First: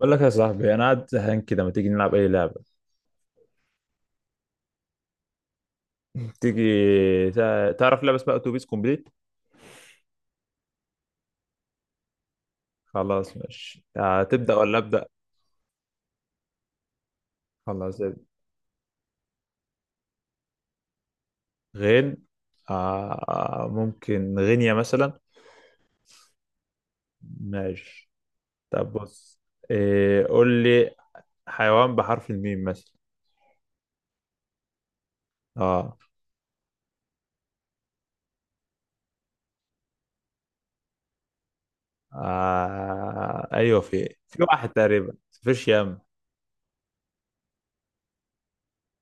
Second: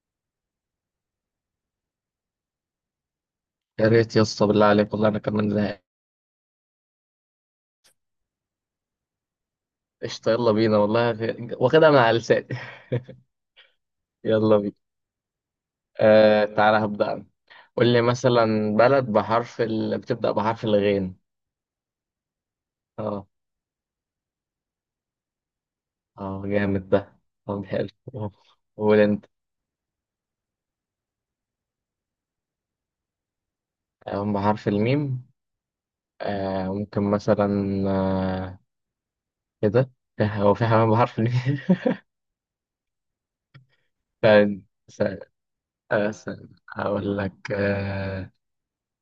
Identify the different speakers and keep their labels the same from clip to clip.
Speaker 1: بقول لك يا صاحبي انا قاعد زهقان كده، ما تيجي نلعب اي لعبه؟
Speaker 2: يا ريت يا اسطى، بالله عليك، والله انا كمان زهقان.
Speaker 1: تيجي؟ تعرف لعبه اسمها اتوبيس كومبليت؟
Speaker 2: قشطه، يلا بينا، والله واخدها من على لساني.
Speaker 1: خلاص ماشي آه، تبدا
Speaker 2: يلا بينا.
Speaker 1: ولا ابدا؟
Speaker 2: آه، تعالى هبدأ انا. قول
Speaker 1: خلاص
Speaker 2: لي
Speaker 1: ابدأ.
Speaker 2: مثلا بلد بحرف بتبدأ بحرف الغين.
Speaker 1: غين.
Speaker 2: اه.
Speaker 1: آه ممكن غينيا مثلا.
Speaker 2: اه، جامد ده. طب حلو.
Speaker 1: ماشي،
Speaker 2: آه،
Speaker 1: طب
Speaker 2: قول انت.
Speaker 1: بص، إيه قول لي. حيوان بحرف الميم مثلا.
Speaker 2: آه، بحرف الميم.
Speaker 1: اه,
Speaker 2: ممكن مثلا. آه. كده. هو في حيوان بحرف الميم؟
Speaker 1: آه ايوه، في
Speaker 2: استنى
Speaker 1: واحد تقريبا،
Speaker 2: استنى.
Speaker 1: فيش يم.
Speaker 2: آه، استنى. هقول لك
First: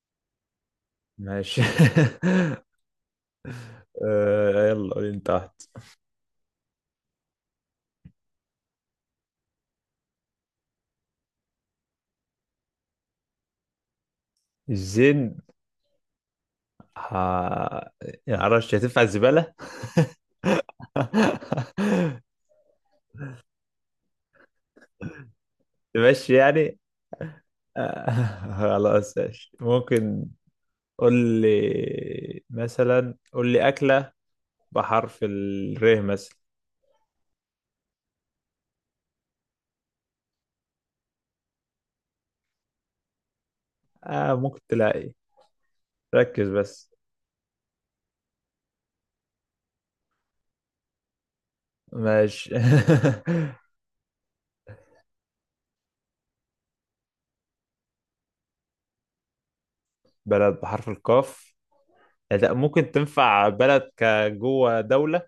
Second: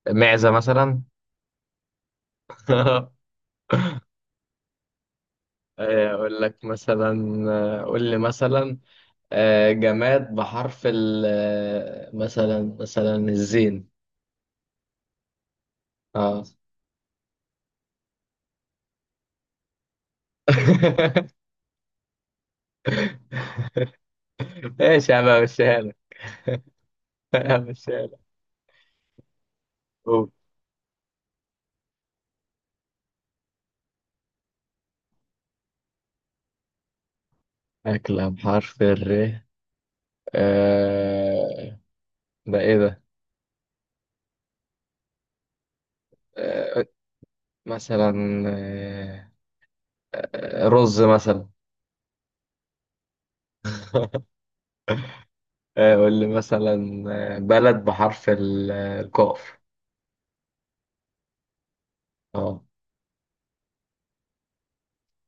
Speaker 2: معزة مثلا.
Speaker 1: ماشي. آه يلا قول انت واحد.
Speaker 2: آه، أقول لك مثلا آه، قول لي مثلا. جماد بحرف ال آه، مثلا الزين.
Speaker 1: الزين؟
Speaker 2: اه.
Speaker 1: آه، يعني معرفش هتنفع، الزباله.
Speaker 2: ايش؟ انا مشيها لك.
Speaker 1: ماشي يعني.
Speaker 2: أنا مشيها
Speaker 1: آه،
Speaker 2: لك.
Speaker 1: خلاص ماشي ممكن.
Speaker 2: قول.
Speaker 1: قول لي مثلا، قول لي أكلة بحرف الر مثلا.
Speaker 2: أكلة بحرف الر؟ آه، ده إيه ده؟
Speaker 1: آه ممكن تلاقي، ركز
Speaker 2: آه،
Speaker 1: بس.
Speaker 2: مثلا. آه، رز مثلا.
Speaker 1: ماشي.
Speaker 2: آه، قول لي مثلا. آه، بلد بحرف الكاف.
Speaker 1: بلد بحرف القاف. آه، لا، ممكن تنفع بلد كجوه، دولة.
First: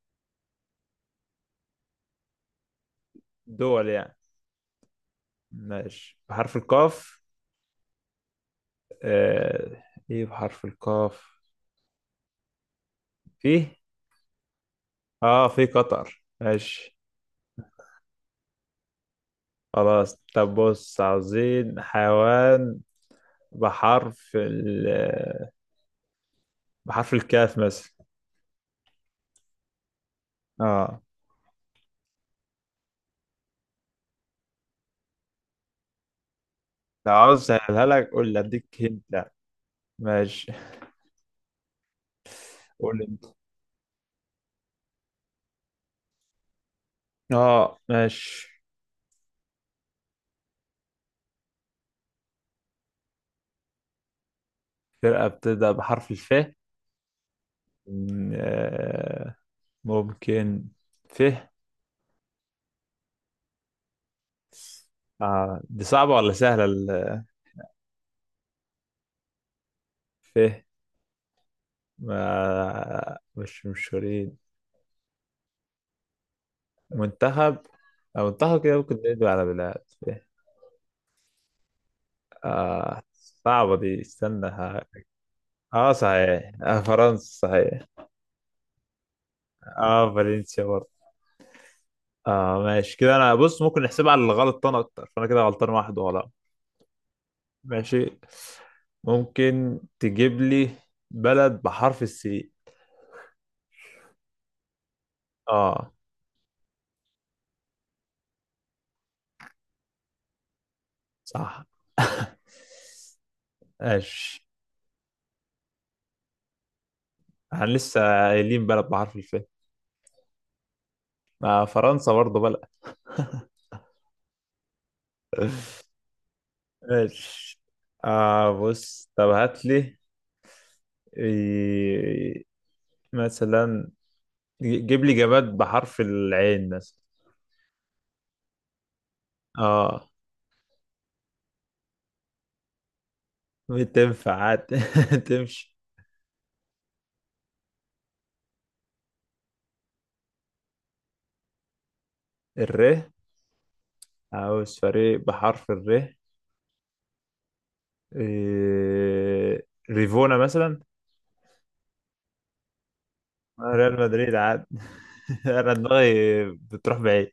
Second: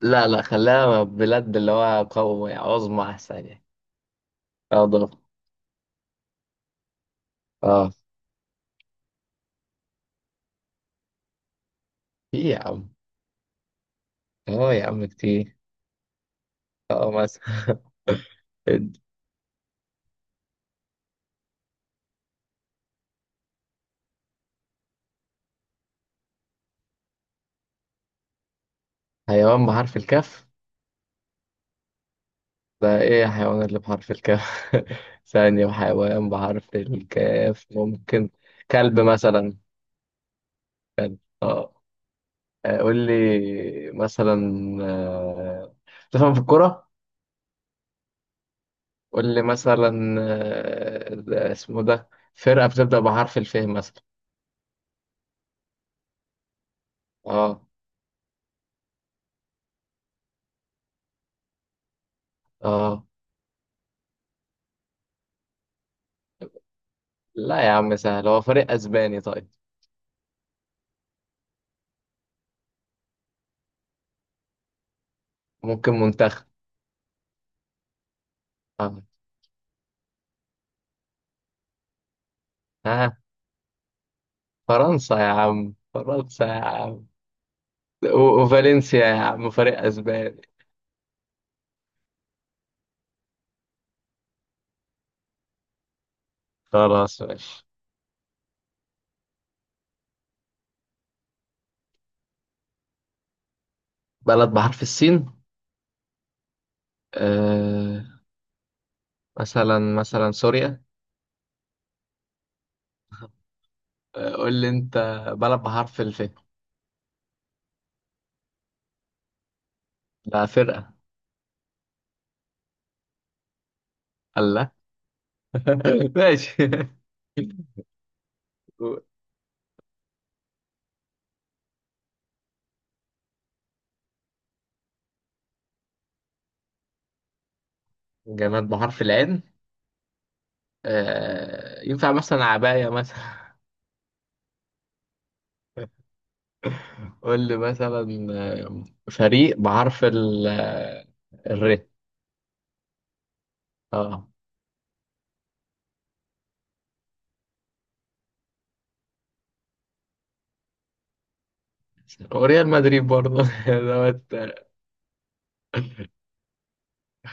Speaker 2: لا لا، خلاها بلاد اللي هو قوي عظمى أحسن يعني.
Speaker 1: دول يعني.
Speaker 2: اه، ضرب.
Speaker 1: ماشي، بحرف القاف.
Speaker 2: اه،
Speaker 1: آه، ايه بحرف القاف؟
Speaker 2: في يا عم.
Speaker 1: فيه.
Speaker 2: اه يا عم،
Speaker 1: اه
Speaker 2: كتير.
Speaker 1: في قطر، ماشي.
Speaker 2: اه، مثلا.
Speaker 1: خلاص طب بص، عاوزين حيوان بحرف ال بحرف الكاف مثلا.
Speaker 2: حيوان بحرف الكاف.
Speaker 1: اه.
Speaker 2: ده ايه الحيوان اللي بحرف الكاف؟ ثانية، وحيوان بحرف
Speaker 1: لو عاوز
Speaker 2: الكاف
Speaker 1: اسهلها لك قول
Speaker 2: ممكن.
Speaker 1: لي، اديك
Speaker 2: كلب
Speaker 1: هنت لا.
Speaker 2: مثلا.
Speaker 1: ماشي.
Speaker 2: اه. آه، قول
Speaker 1: قول انت.
Speaker 2: لي مثلا. آه، تفهم في الكرة.
Speaker 1: اه ماشي.
Speaker 2: قول لي مثلا، اسمه ده فرقة بتبدأ بحرف الف مثلا.
Speaker 1: فرقة بتبدأ بحرف الف.
Speaker 2: اه.
Speaker 1: آه، ممكن. ف.
Speaker 2: اه،
Speaker 1: آه. دي صعبة ولا سهلة
Speaker 2: لا يا عم، سهل، هو فريق اسباني طيب.
Speaker 1: ف. ما مش مشهورين.
Speaker 2: ممكن منتخب.
Speaker 1: منتخب. أو منتخب كده، ممكن
Speaker 2: آه.
Speaker 1: ندوي على بلاد ف. آه.
Speaker 2: ها؟
Speaker 1: صعبة دي، استنى.
Speaker 2: فرنسا يا عم،
Speaker 1: اه
Speaker 2: فرنسا
Speaker 1: صحيح،
Speaker 2: يا
Speaker 1: آه
Speaker 2: عم.
Speaker 1: فرنسا صحيح.
Speaker 2: وفالنسيا يا عم، فريق
Speaker 1: اه
Speaker 2: اسباني.
Speaker 1: فالنسيا برضه. اه ماشي كده. انا بص، ممكن نحسبها على الغلط، انا اكتر، فانا كده غلطان واحد ولا؟
Speaker 2: خلاص ماشي.
Speaker 1: ماشي. ممكن تجيب لي بلد بحرف السي.
Speaker 2: بلد بحرف السين.
Speaker 1: اه
Speaker 2: آه، مثلا سوريا.
Speaker 1: صح.
Speaker 2: آه،
Speaker 1: ماشي.
Speaker 2: قول لي انت. بلد بحرف الف.
Speaker 1: احنا لسه قايلين بلد بحرف الف.
Speaker 2: لا، فرقة.
Speaker 1: آه فرنسا برضه بلد.
Speaker 2: الله. ماشي.
Speaker 1: ماشي. آه بص، طب هات لي، إيه، مثلا، جيب لي جماد بحرف العين مثلا.
Speaker 2: جماد بحرف العين.
Speaker 1: اه
Speaker 2: آه، ينفع مثلا عباية مثلا.
Speaker 1: بتنفع عادي. تمشي.
Speaker 2: قول لي مثلا، فريق بحرف الر.
Speaker 1: الر.
Speaker 2: اه،
Speaker 1: عاوز فريق بحرف الر. إيه... ريفونا مثلا.
Speaker 2: وريال مدريد برضه.
Speaker 1: آه، ريال مدريد
Speaker 2: دوت
Speaker 1: عادي.
Speaker 2: آه،
Speaker 1: انا دماغي بتروح بعيد.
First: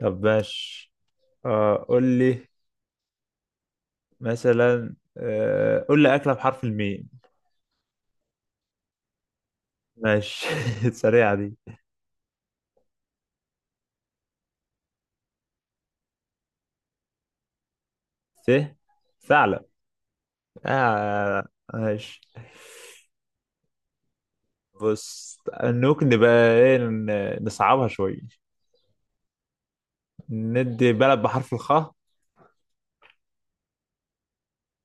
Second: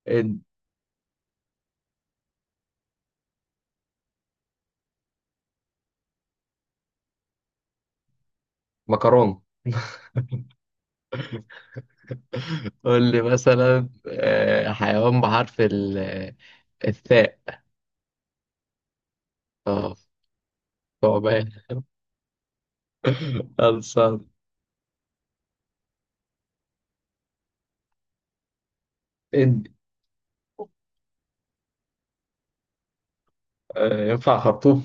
Speaker 1: طب
Speaker 2: إد.
Speaker 1: ماشي. آه قول لي مثلا، آه قول لي أكلة بحرف الميم.
Speaker 2: مكرونه.
Speaker 1: ماشي. سريعة دي.
Speaker 2: قول لي مثلا، حيوان بحرف الثاء.
Speaker 1: س. ثعلب.
Speaker 2: اه،
Speaker 1: آه
Speaker 2: ثعبان.
Speaker 1: ماشي.
Speaker 2: خلصان.
Speaker 1: بص، ممكن نبقى ايه، نصعبها شوية.
Speaker 2: إد.
Speaker 1: ندي بلد بحرف الخاء.
Speaker 2: آه، ينفع خرطوم.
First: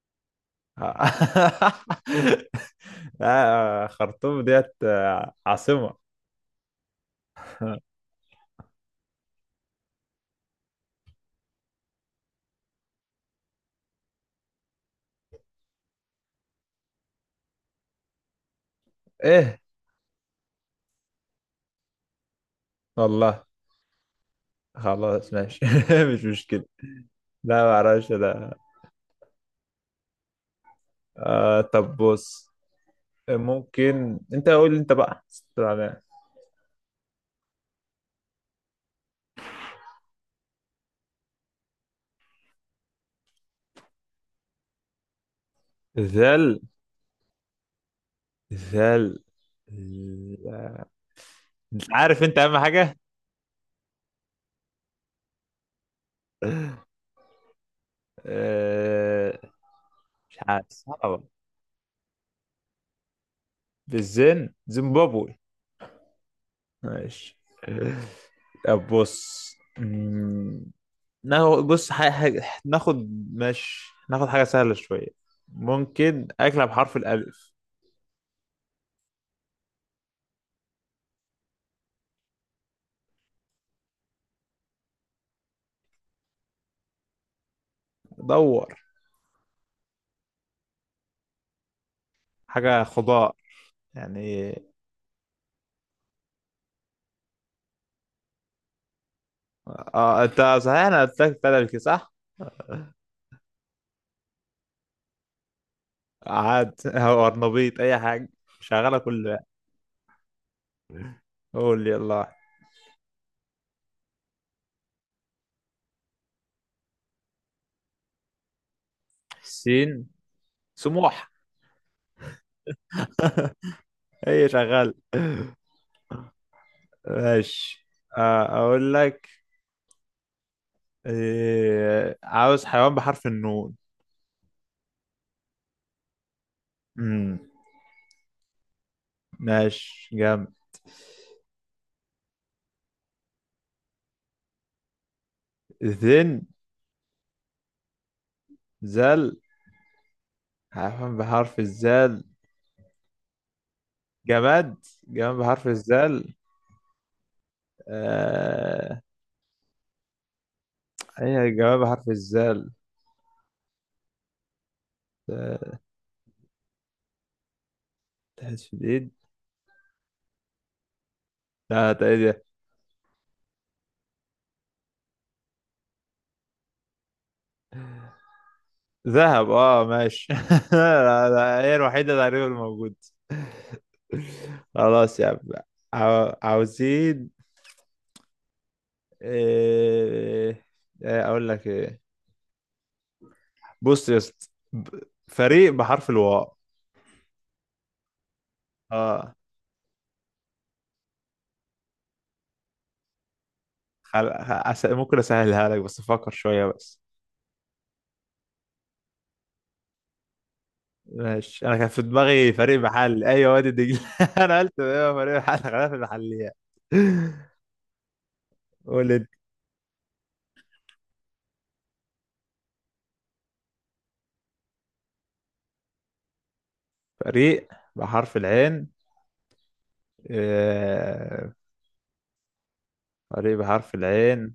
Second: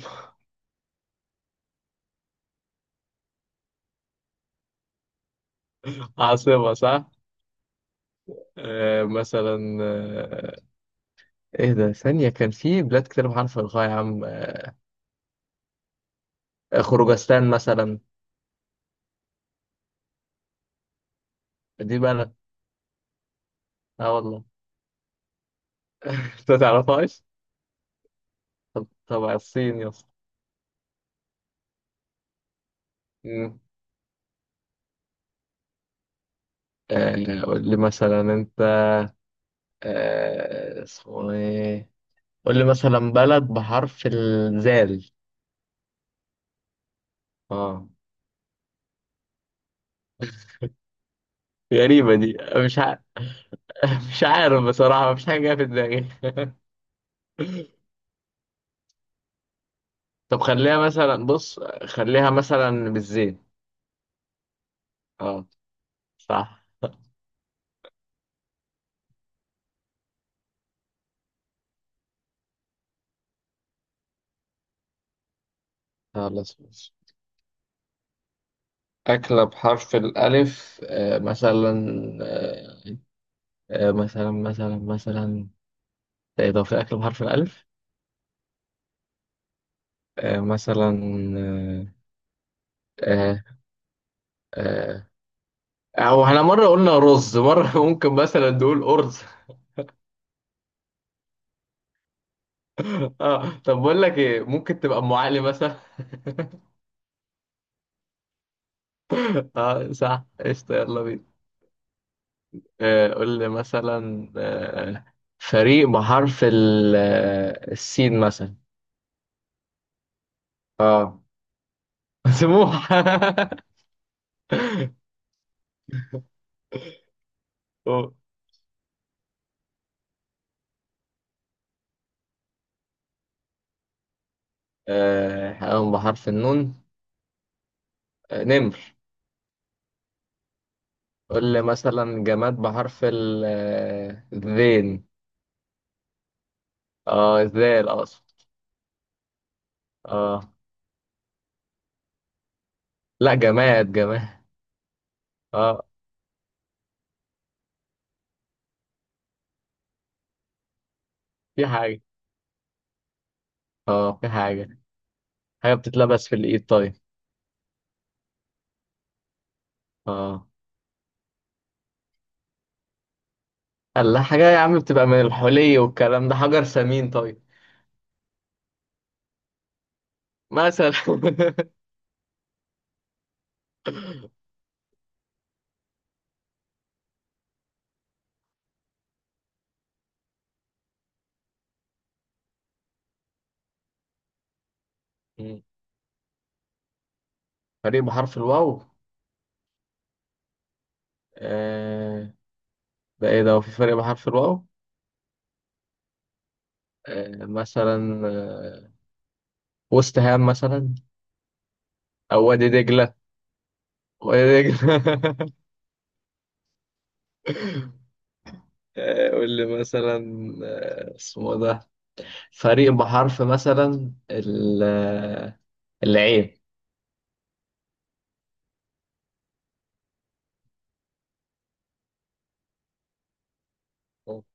Speaker 1: لا، خرطوم ديت آه، عاصمة.
Speaker 2: عاصمة، صح؟ آه، مثلا آه، ايه ده، ثانية كان في بلاد كتير بحرف الغاء يا عم، خروجستان مثلا.
Speaker 1: ايه،
Speaker 2: دي بلد.
Speaker 1: والله.
Speaker 2: اه والله.
Speaker 1: خلاص ماشي. مش
Speaker 2: انت
Speaker 1: مشكلة.
Speaker 2: تعرفهاش؟
Speaker 1: لا ما اعرفش ده.
Speaker 2: طب تبع الصين يا اسطى.
Speaker 1: آه طب بص.
Speaker 2: مم.
Speaker 1: ممكن انت قول لي، انت بقى استنى.
Speaker 2: آه، قول لي مثلا انت، اسمه ايه. قول لي مثلا بلد بحرف الزال.
Speaker 1: ذل.
Speaker 2: اه.
Speaker 1: ذل. مش
Speaker 2: غريبة
Speaker 1: عارف انت،
Speaker 2: دي.
Speaker 1: اهم
Speaker 2: مش ع...
Speaker 1: حاجة.
Speaker 2: مش عارف بصراحة، مفيش حاجة جاية في دماغي.
Speaker 1: آه، مش
Speaker 2: طب
Speaker 1: عارف،
Speaker 2: خليها
Speaker 1: صعبة.
Speaker 2: مثلا، بص، خليها مثلا بالزين.
Speaker 1: بالزين، زيمبابوي.
Speaker 2: اه، صح.
Speaker 1: ماشي. طب بص. مم، ناخد بص حاجة، حاجة ناخد. ماشي ناخد حاجة سهلة شوية. ممكن
Speaker 2: خلاص
Speaker 1: أكلة
Speaker 2: ماشي.
Speaker 1: بحرف الألف.
Speaker 2: أكلة بحرف الألف، مثلا. آه، مثلا. إيه ده، في أكلة بحرف الألف؟
Speaker 1: دور.
Speaker 2: مثلا.
Speaker 1: حاجة
Speaker 2: آه،
Speaker 1: خضار
Speaker 2: آه،
Speaker 1: يعني.
Speaker 2: آه، او احنا مره قلنا رز، مره ممكن مثلا نقول ارز.
Speaker 1: اه انت صحيح، انا قلت لك تلفي صح؟
Speaker 2: اه طب بقول لك ايه، ممكن تبقى ام علي مثلا.
Speaker 1: عاد. او ارنبيط، اي حاجة شغالة، كل بقى.
Speaker 2: اه صح، قشطه، يلا بينا.
Speaker 1: قول يلا واحد.
Speaker 2: آه، قول لي مثلا، فريق بحرف السين مثلا.
Speaker 1: سين.
Speaker 2: اه.
Speaker 1: سموح.
Speaker 2: سموح.
Speaker 1: هي شغالة. ماشي.
Speaker 2: أوه.
Speaker 1: آه، اقول لك إيه، عاوز حيوان بحرف النون.
Speaker 2: آه، حيوان بحرف النون.
Speaker 1: امم
Speaker 2: آه، نمر.
Speaker 1: ماشي، جامد.
Speaker 2: قول لي مثلا جماد بحرف الذين.
Speaker 1: ذن.
Speaker 2: اه، ذال اقصد.
Speaker 1: ذل.
Speaker 2: اه،
Speaker 1: حيوان بحرف الزال؟
Speaker 2: لا، جماد جماد.
Speaker 1: جماد. جماد بحرف
Speaker 2: اه،
Speaker 1: الزال. آه... أي
Speaker 2: في
Speaker 1: جماد
Speaker 2: حاجة.
Speaker 1: بحرف الزال.
Speaker 2: اه، في حاجة. حاجة
Speaker 1: آه،
Speaker 2: بتتلبس في الإيد طيب.
Speaker 1: تحس في الإيد؟
Speaker 2: اه.
Speaker 1: لا، ده إيه ده؟
Speaker 2: الله، حاجة يا عم بتبقى من الحلي والكلام ده، حجر ثمين طيب.
Speaker 1: ذهب، اه ماشي.
Speaker 2: مثلا.
Speaker 1: لا، لا، هي الوحيدة تقريبا الموجودة. خلاص يا عم. عاوزين إيه... إيه أقول لك، إيه بص يا اسطى، ب-
Speaker 2: مم.
Speaker 1: فريق بحرف الواو.
Speaker 2: فريق بحرف الواو.
Speaker 1: اه.
Speaker 2: آه، ده ايه ده، هو في فريق بحرف الواو؟
Speaker 1: ممكن أسهلها لك بس، فكر شوية بس.
Speaker 2: آه، مثلا، آه، وست هام مثلا.
Speaker 1: ماشي. انا كان في
Speaker 2: أو
Speaker 1: دماغي
Speaker 2: وادي
Speaker 1: فريق
Speaker 2: دجلة،
Speaker 1: محلي، ايوه وادي دجله. انا
Speaker 2: وادي
Speaker 1: قلت ايوه فريق
Speaker 2: دجلة.
Speaker 1: محلي، خلينا في المحليات. قول انت.
Speaker 2: آه، قول لي مثلا، اسمه ده فريق بحرف مثلا العين.
Speaker 1: فريق بحرف العين. آه، فريق بحرف العين.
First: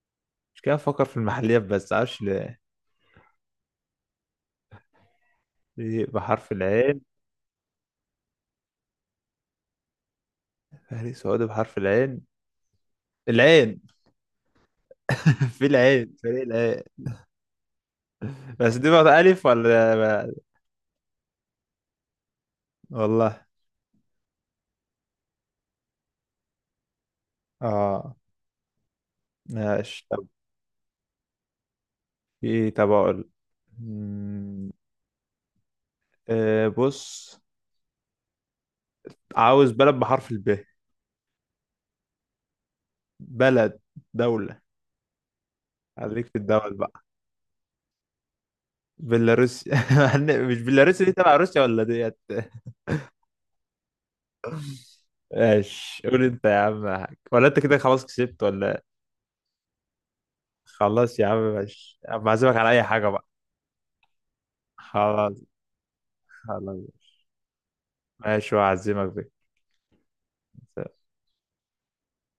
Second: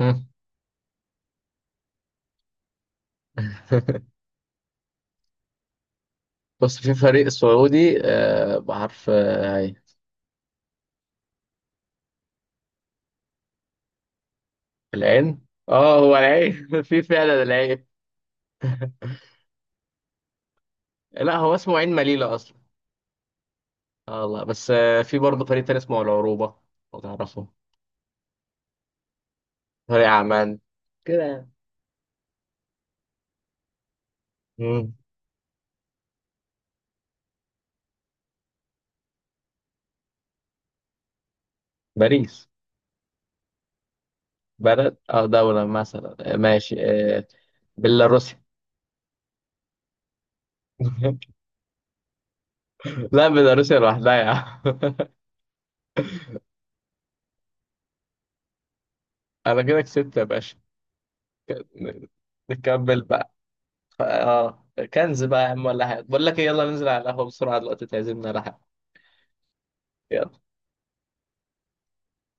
Speaker 2: مم.
Speaker 1: مش كده، افكر في المحليات بس معرفش ليه. فريق بحرف
Speaker 2: بص، في
Speaker 1: العين.
Speaker 2: فريق سعودي آه، بحرف آه، عين.
Speaker 1: فريق سعودي بحرف العين؟ العين.
Speaker 2: العين،
Speaker 1: في
Speaker 2: اه
Speaker 1: العين،
Speaker 2: هو
Speaker 1: فريق
Speaker 2: العين.
Speaker 1: العين.
Speaker 2: في فعلا العين.
Speaker 1: بس دي بقى ألف ولا؟
Speaker 2: لا، هو اسمه عين مليلة اصلا.
Speaker 1: والله.
Speaker 2: اه والله. بس آه، في برضه فريق تاني اسمه العروبة لو تعرفه.
Speaker 1: اه ماشي
Speaker 2: فريق
Speaker 1: طب.
Speaker 2: عمان كده يعني.
Speaker 1: في، طب أقول، مم،
Speaker 2: مم.
Speaker 1: آه، بص، عاوز بلد بحرف الب.
Speaker 2: باريس.
Speaker 1: بلد، دولة.
Speaker 2: بلد اه دولة مثلا،
Speaker 1: خليك في
Speaker 2: آه،
Speaker 1: الدول
Speaker 2: ماشي.
Speaker 1: بقى.
Speaker 2: آه، بيلاروسيا.
Speaker 1: بيلاروسيا. مش بيلاروسيا دي تبع روسيا ولا ديت؟
Speaker 2: لا، بيلاروسيا لوحدها يا عم.
Speaker 1: ماشي، قول انت يا عم حاج. ولا انت كده خلاص كسبت ولا إيه؟
Speaker 2: انا كده كسبت يا باشا.
Speaker 1: خلاص يا عم ماشي،
Speaker 2: ن-
Speaker 1: أما أعزمك على اي
Speaker 2: نكمل
Speaker 1: حاجة بقى.
Speaker 2: بقى. ف- اه كنز
Speaker 1: خلاص.
Speaker 2: بقى يا عم، ولا حاجة، بقول لك ايه، يلا ننزل على
Speaker 1: خلاص
Speaker 2: القهوة بسرعة دلوقتي تعزمنا على
Speaker 1: ماشي،
Speaker 2: حاجة.
Speaker 1: وأعزمك بك.
Speaker 2: يلا.